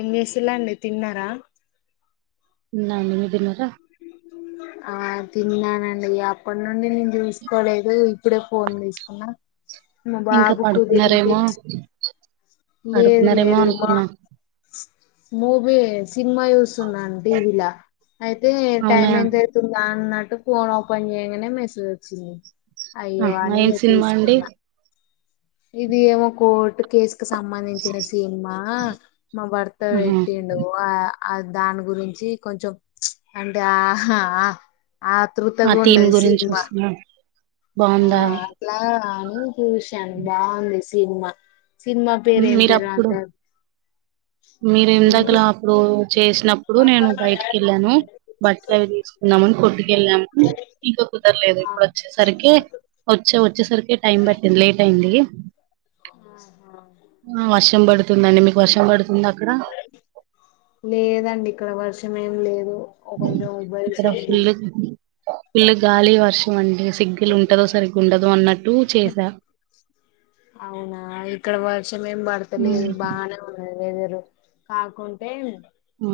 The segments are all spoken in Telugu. ఏం చేసిర్ లండి తిన్నారా హు న్నాను మీరు తిన్నారా ఆ తిన్నానండి అప్పటి నుండి నేను చూసుకోలేదు ఇప్పుడే ఫోన్ తీసుకున్నా మా ఇంకా బాబుకు పడుకున్నారేమో తినిపించి లేదు పడుకున్నారేమో లేదు మా అనుకున్నా మూవీ సినిమా చూస్తున్నాను టీవీలా అయితే అవునా టైమ్ ఎంతైతుందా అన్నట్ ఇటు ఫోన్ ఓపన్ చేయగానే మెసేజ్ వచ్చింది అయ్యో ఆహా అని ఏం ఇగా సినిమా అండి చూసుకున్నా ఇది ఏమో కోర్టు కేసు కి సంబంధించిన సినిమ్మా మా భర్త ఆహా పెట్టిండు ఆ ఆ దాని గురించి కొంచెం అంటే ఆహా ఆ ఆ థీమ్ గురించి చూస్తున్నాం బాగుందా ఆ అట్లా అని చూశాను బాగుంది సి సిన్మా మీరు అప్పుడు మీరు ఉమ్, ఇందాకలా అప్పుడు చేసినప్పుడు నేను బయటికి వెళ్ళాను బట్టలు అవి తీసుకున్నామని కొట్టుకి వేళ్ళాము ఇంకా కుదరలేదు ఆ, ఇప్పుడు వచ్చేసరికి వచ్చే వచ్చేసరికి కే టైమ్ పట్టింది లేట్ అయింది ఆ ఆ వర్షం పడుతు తుందండి మీకు వర్షం పడుతుందా అక్కడ లేదండి ఇక్కడ వర్ష ఏం ఏం లేదు ఓ కొంచెం ఇక్కడ ఉబ్బరిస్తుంది ఫుల్ ఫుల్ గాలి వర్షం అండి సిగ్గుల్ ఉంటదో సరిగ్ ఉండదు అన్నట్టు చేసా అవునా ఇక్కడ వార్ వర్షం ఏం పడతలేదు బానే ఉన్నది వేదురు కాకుంటే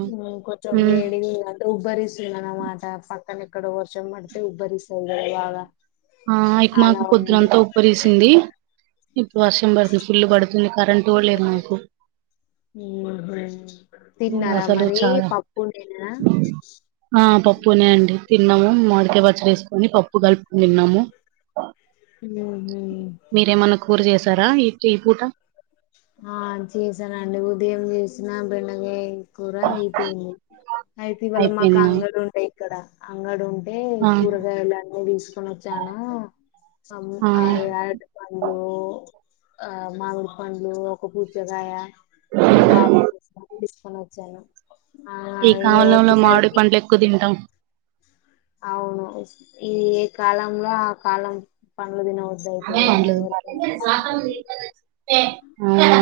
హు కొంచెం ఉమ్ వేడి గుంది అంటే ఉబ్బరిస్తుంది అనమాట పక్ ఎక్కడో వర్షం పడితే ఇబ్బరిసది బాగా ఆ ఇక్ అలా మాకు ఉంది పొద్దున్నత పరిసింది ఇప్పుడు వర్షం పడుతుంది ఫుల్లు పడుతుంది కరెంట్ కూడా లేదు మాకు హ్మ్. తిన్నారా అసలు మరి చాలా పప్పు నేనా ఆ పప్పునే అండి తిన్నాము మడికాయ పచ్చడి వేసుకొని పప్పు కలుపుకో నిన్నాము హ హ సరా నీటి ఈ పూట ఆ బెండగై అయిపోయింది అయితే ఇవాళ మాకు అయిపోయిందా అంగడు ఉంటాయి ఇక్కడ అంగడు అంటే ఆ కూరగాయలు అన్నీ తీసుకొని వచ్చానా ఆ పండ్లు ఆ మామిడి పండు ఒక పూజగాయ మా బాబ సమజన ఈ కాలంలో మామిడి పండ్లు ఎక్కువ తింటాం అవును ఇది ఏ కాలంలో ఆ కాలం ప అదేం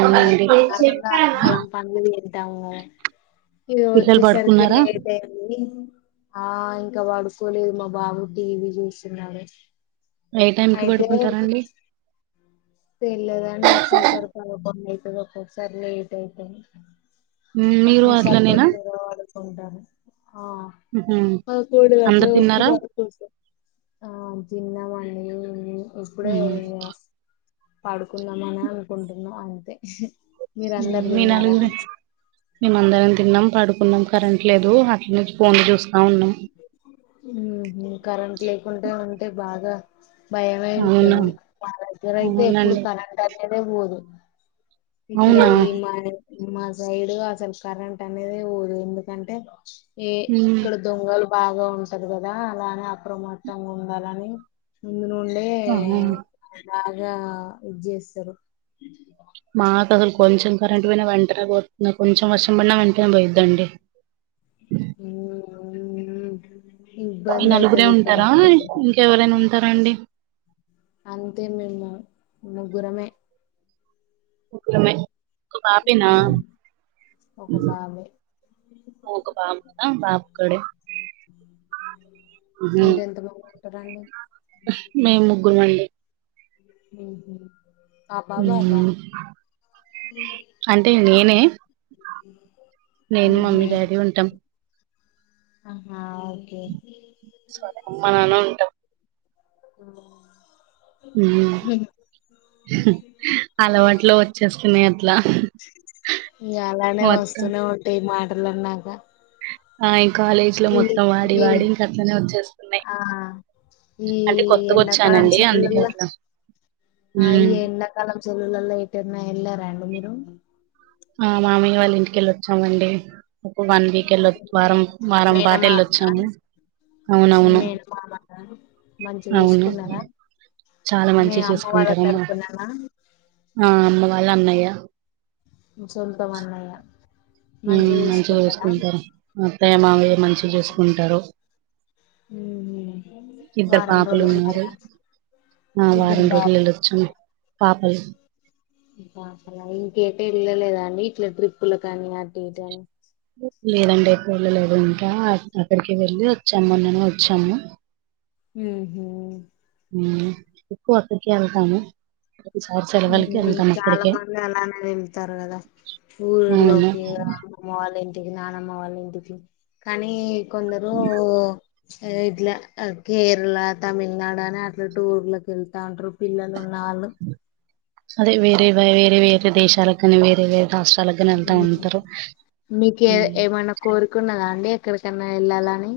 అలా చెప్పావా దామో ఇదిగో వచ్చే సరికి పడుకున్నారా లేట్ అయింది ఆ ఇంకా వాడు చూసుకోలేదు మా బాబు టీవీ చూస్తున్నాడు ఏ టైంకిి అయితే పడుకుంటారండి తెల్లేదండి ఒక్కొసారి క బాంద అవుతుది ఒక్కొక్కసారి లేట్ అయితుంది మీరు అట్ల నేనా ప్పంటను ఆ కూడుగాట్లు అందరు తిన్నారా వన్న మ అ ఇప్పుడే మ్మ్. తిన్న పడుకుందాం అని అనుకుంటున్నాం అంతే మీరందరు మీ తిన్నారా నలుగురే మేమ అందరం తిన్నాం పడు కున్నాం కరెంట్ లేదు అట్ ను ఫోన్ చూస్ కరన్ లేకుంటే ఉంటే బాగా అవునా భయమేంటుంది వాగ్ర అయితే ఎప్పుడు అవునండి కనంట నేనే పోదు ఇక్కడ అవునా ఈ మా మా సైడు అసలు కరెంంటట్ అనేది ఊరు ఎందుకంటే ఏ మ్మ్. ఇక్కడ దొంగలు బాగా ఉంటది కదా అలానే అప్రమత్తంగుండాలని నుండే ఆహా బాగా ఇది చేస్తారు మాకు అసలు కొంచెం కరెంట్ పోయినా వెంటనే పోతుంది కొంచెం వర్షం పడిన వెంటనే పోయిద్దండి ఉ మీ నలుగురే ఉంటారా ఇంకెవరైనా ఉంటార అండి అంతే మేము ముగ్గురమే ముకులమయి ఒక పాపెన ఒక బాబాయ్ ఒక పాప బాబు కూడా మీరెంత మంది ఉంటారండి మే ముగ్గురు మండి హ అంటే నేనే నేను ఉహు మమ్మీ డాడీ ఉంటాం ఆహా ఓకే అమ్మ నాన్న ఉంటాం అ అలవాట్లో వచ్చేస్తున్నాయి అట్లా మత్త తాల్ అన్నాక ఆ కాలేజ్ లో ఈ మొత్తం వాడి ఈ వాడి ఇంక అట్లనే వచ్చేస్తున్నాయి ఆ ఈ అంటే కొత్తగా ఎండకాలం వచ్చానండి అందుకే సెలవల్లో అట్లా ఆ ఈ మ్మ్ ఎండాకాలం సెలవులో అయితేనే ఎలా రండి మీరు ఆ మామయ్య వాళ్ళ ఇంటికెళ్ళొచ్చామండి ఒక వన్ వీక్ వెళ మా వారం వారం పాట మేనమామనా వెళ్ళొచ్చాము మీ అవునవును మేనమామనా మంచిగ అవును చూసుకున్నారా చాలా మీ మంచి అమ్మ వాళ్ళ చూసుకుంటారు అమ్మా తరపుననా ఆ అమ్మ వాళ్ళు అన్నయ్య సొంతం అన్నయ మంచిగా చూసుకుంటారు అత్తయ్య మామయ్య మంచిగా చూసుకుంటారు ఇద్దరు వారం పాపలు రోజులు ఉన్నారు ఉన్నారా ఆ ఇద్దరు వారం రోజులు బాబు వెళ్ళొచ్చు పాప అవు ఇంకా అసలా ఇంకేట వెళ్ళలేదా అండి ఇట్లా ట్రిప్పులు కానీ అట్టు ఇటు కానీ లేదండి ఎకు వెళ్ళలేదు ఇంకా అక్కడికి వెళ్ళి వచ్చాముొ నను వచ్చాము హ హమ్ ఎకు వసకిలతను ఉమ్ చాలా మంది అలానే వెళతారు కదా అవును ఊర్లోకి అమ్మమ్మ వాళ్ళ ఇం ఇంటికి నానమ్మ వాళ్ళ ఇంటికి కానీ కొందరు ఇట్ల కేరళ తమిళనాడు అని అట్లా టూర్ లకి వెళ్తా ఉంటారు పిల్లలు నాలుగు అదే వేరే వేరే వేర దేశాలక వేరే వేరే రాష్ట్రాలకు కాని వెళ్తా ఉంటారు మీకు ఉమ్ ఏమైనా కోరుకున్నదా అండి ఎక్కడికన్నా వెళ్ళాల అని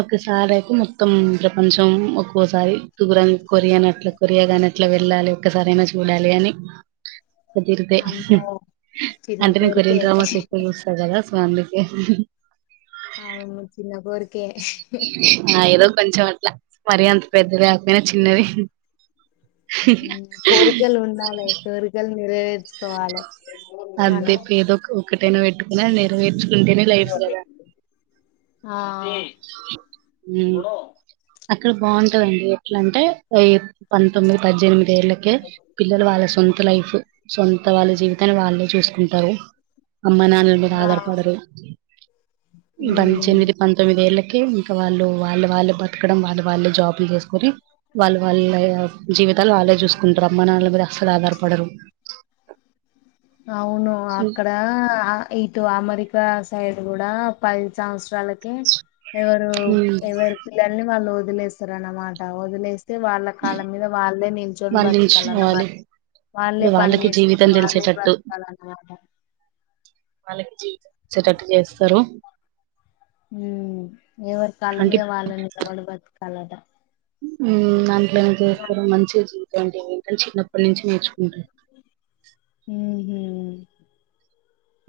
ఒకసారి అయితే మొత్తం ప్రపంచం ఒక్కోసారిగుర కొరియానిట్లా కొరియా కాని అట్లా వెళ్ళాలి ఒక్కసార అయినా చూడాలి అని కుదిరుదే అమ్మో చిన్న అంటే నేను కోరికే కొరియన్ డ్రామాస్ ఎక్కువ చూస్తాారు కదా స్మిలీకి అవును చిన్న కోరికే ఆ ఏదో కొంచెం అట్లా మరిీ అంత పెద్దది లేకపోయినా చిన్నది కోరికల్ ఉండాలే కోరికల్ రే అంతే పదో క వెట్టుకున్నా నరవేచ ఆ ఉ అక్కడ బాగుంటదండి ఎట్ల అంటే పంతొమ్మిది పద్దెనిమిది పీళ్ళకే పిల్లలు వాళ్ళ సొంత లైఫ్ సొంత వాళ్ళ జీవితాన్ని వాళ్ళే చూసుకుంటారు అమ్మ నాన్నల మీద ఆ ఆధారపడరు ఉమ్ ఎనిమిది పంతొమ్మిది ఏళ్ళ ఇంకా వాళ్ళు వాళ్ళు వాళ్ళు బ పెతకడం వాళ్ళు వాళ్ళే జాబ్లు చేసుకొని వాళ్ళు వాళ్ళ జీవితాలు వాళ్ళే చూసుకుంటారు అమ్మా నా వాళ్ళ మీరు అస్సలు ఆధారపడరు అవును అక్కడ ఇటు అమరి సైడ్ కూడా పై సం వాళ్ళకి ఎవరు ఉమ్, ఎవరి పిల్లల్ని వాళ్ళు అదిలే సర అనమాట అదిలే తే వాళ్ళ కాలం మీద వాళ్ళే నిల్చొని వాళ్ళు బతకాల నిల్చుకోవాలి అన్నమాట వాళ్ళే పని వాళ్ళకి చేేసుకుంటూ జీవితం వాళ్ళే తెలిసేటట్టు బత కలా వాళ్ళకి జీవితంట చేస్తారు ఎవరి కాళ్ళ అంటే మీద వాళ్ళని కలవడి బతు అలదా ఉ అంత చేస్తారు మంచి అండికంట చిన్నప్పటి నుంచి నేర్చుకుంట హూ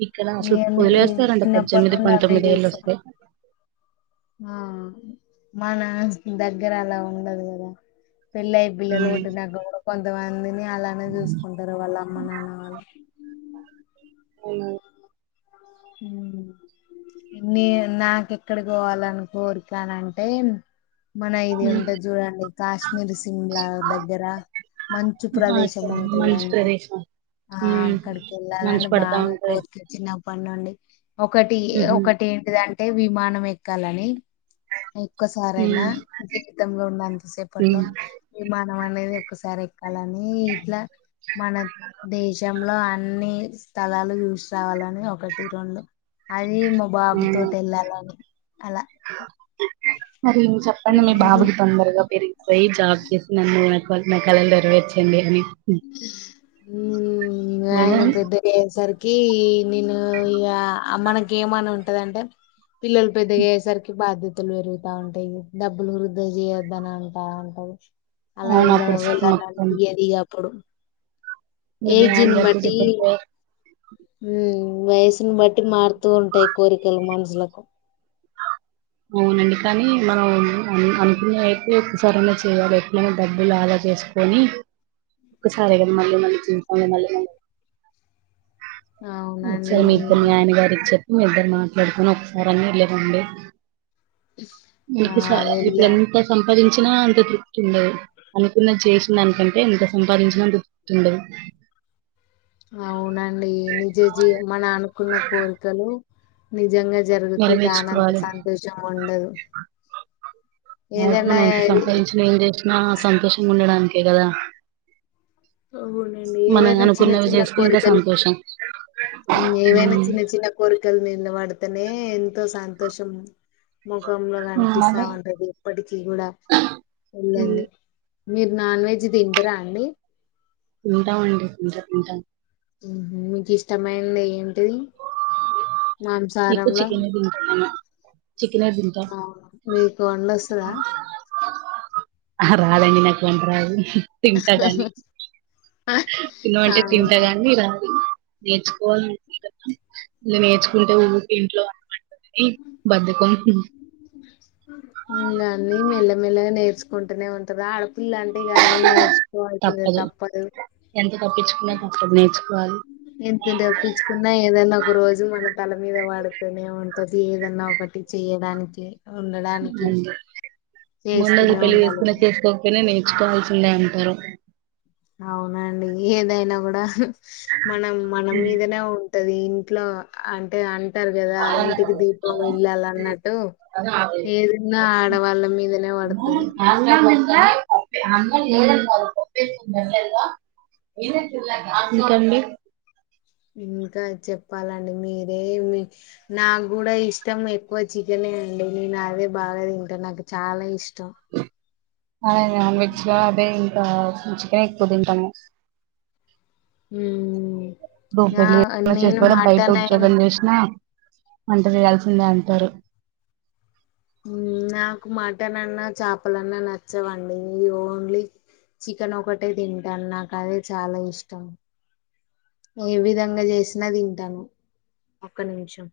ఇక్కడ అసలు వదిలేస్తారంటడి చిన్నప్పటి పద్దెనిమిది నుండి అవే పంతొమ్మిది ఏళ్ళు చూస్తారు వస్తే ఆ మా నాస్ దగ్గర అలా ఉండదు కదా పెళ్ళయ్య పిల్లలు ఉమ్, కొట్టినాక కూడా కొంతమందిని అలానే చూసుకుంటారు వాళ్ళ అమ్మ నాన్న వాళ్ళు అవునా నే నాకుెక్కడి పోవాలని కోరికనంటే మన ఇది ఉమ్. ఉంటుంది చూడండి కాశ్మీర్ సిమ్లా దగ్గర మంచు ఆ ప్రదేశం ఇక్కడ ఉంటాంది మంచు అడి ప్రదేశం ఆ ఉమ్ అక్కడికి మంచు వెళ్ళాలని పడతా బాగా ఉంటది కోర్కొచ్చినప్పు పన్నండి ఒకటి ఉహు ఒకటి ఏంటిదంటే అంటే విమానం ఎక్కాలని ఎక్కువసార అయినా ఉమ్ జీవితంలో ఉండేంతసేపట్లో మా అనం అనేది ఒక్కసారి ఎక్కాలని ఇట్లా మన దేశం అన్ని స్థలాలు చూ సి రావాలని ఒకటి రెంలో అది మా బాబు తోటి వెళ్ళాలని అలా అ మరి చెప్పండి మీ బాబుకి తొందరగా పెరిగి పోయి జాబ్ చేసిన మ కలెండర్ వచ్చిండి అని లేదా ఆయన పెద్ద వేసరికి క నేను ఇ మనకి ఏమని ఉంటదంటే పిల్ల ప పెద గ ససార్కి బాధ్య తులు పెరుగుతా ఉంటాయి డబ్బులు వృద్ధ చేయొద్దని అంటా ఉంటది అలా అవును వెలా అప్పుడు స్ మొత్తం వెళ్ళది ఇప్పుడు మీ ధ్యాన్ ఏజన్ గారితో బట్టి చెప్పకపో ఉ వయసుని బట్టి మారుతూ ఉంటాయి కోరికలు మనుషులకు అవునండి కానీ మనం అనుకున్న అయితే ఒక్కసారనా చేయాలి ఎక్డైనా డబ్బులు ఆదా చేసుకొని ఒసారి మళ్ళ చింపాకు మల్ మ సే అవునండి మీప్పు అనుగారి చె మీ ఇద్దరు మాట్లాడుకొని ఒకసారి అన్నా వెళ్ళి రండి మ ఆ ఇప్పుడుకా వెళ్ళా [unintelligible] సంపాదించినా అంత తృప్తి ఉండదు అనుకున్నది చేసిన దానికంటే ఎంత సంపాదించినా అంత తృప్తిండదు అవునండి నిజ జీ మన అనుకున్న పోలికలు నిజంగా జరుగుతే దానంత నెరవేర్చుకోవాలి సంతోషంగా ఉండదు అన ఏదైనా ఎంత సంపాదించిన ఏం చేసినా సంతోషంగా ఉండడానికి కదా అవునండి మనం ఏవైనా చిన్న అనుకున్నవి చిన్న చేస్తే ఇంకా కోరికలు సంతోషం ఏవైనా ఉమ్, చిన్న చిన్న కోరికలు నిన్న వాడతాను మే ఎంతో సంతోషం ముఖంలో ఉమ్, అదే కనిపిస్తాఉంటది ఇప్పటికీ కూడా ఉమ్, వెళ్ళండి మీరు నాన్ వెజ్ తింటరా అండి తింటాం మండి ఇంట్లో తింటాం మీకు ఇష్టమైంది ఏంటిది ఎక్కువ మాంసాహారంలో చిక్కెన్నే తింటా చికెనే తింటా అవును మీకు [unintelligible] రాదండి నాకు వంట రాదు తింటాదని తిను అంటే అవునా తింటగానీ రాదు నేర్చుకోవాల అనుకుంది కదా ఇలా నేర్చుకుంటే ఊరికే ఇంట్లో వందమంటారు ఏ బద్ధకం ఇంగా అన్ని మెల్లమెల్లగా నేర్చుకుంటూనే ఉంటరా ఆడ ఇల్లు అంటే ఇగ అన్ని చేసుకోవాల్సిందే తప్పదు ఎంత తప్పించుకున్నా తప్పదు నేర్చుకోవాలి ఎంత తప్పించుకున్నా ఏదన్నా ఒక రోజు మన తల మీద వాడుతూనే ఉంటది ఏదన్నా ఒకటి చేయడానికి ఉండడానికి ముందు ఉండి చేస్తూనే పెళ్లి ఉండాలి చేసుకున్న మనం చేసుకోక పోయిన నేర్చు నేర్చుకోవాల్సిందే అంటారు అవునండి ఏదైనా కూడా మనం మన మీదనే ఉంటది ఇంట్లో అంటే అంట అంటారు కదా ఇంటికి దీపం ఇల్లాలు అన్నట్టు ఏది ఉన్నా ఆడవాళ్ళ మీదనే పడతది ప్ప అన్నారు కప్ప ఏ [unintelligible] ఇంకా చెప్పాలండి మీరే నాకు కూడా ఇష్టం ఎక్కువ చికెనే అండి నేను అదే బాగా తింటాను నాకు చాలా ఇష్టం త్త అదే నాన్ వెజ్లో అదే ఇంక కావ్ మేం చికెనే ఎక్కువ తింటాము. ఉమ్ బూమ్ నా పల్లి [unintelligible] నేను చేయకపోవడం బయట మటన్ అయినా ఉద్యోగాలు చేసిన వంట చేయాల్సిందే అంటారు. ఉం నాకు మటన్ అన్నా చేపలన్నా నచ్చవండి ఓన్లీ చికెన్ ఒకటే తింటాను నాకు అదే చాలా ఇష్టం. నువ్వు ఏ విధంగా చేసినా తింటాను ఒక్క నిమిషం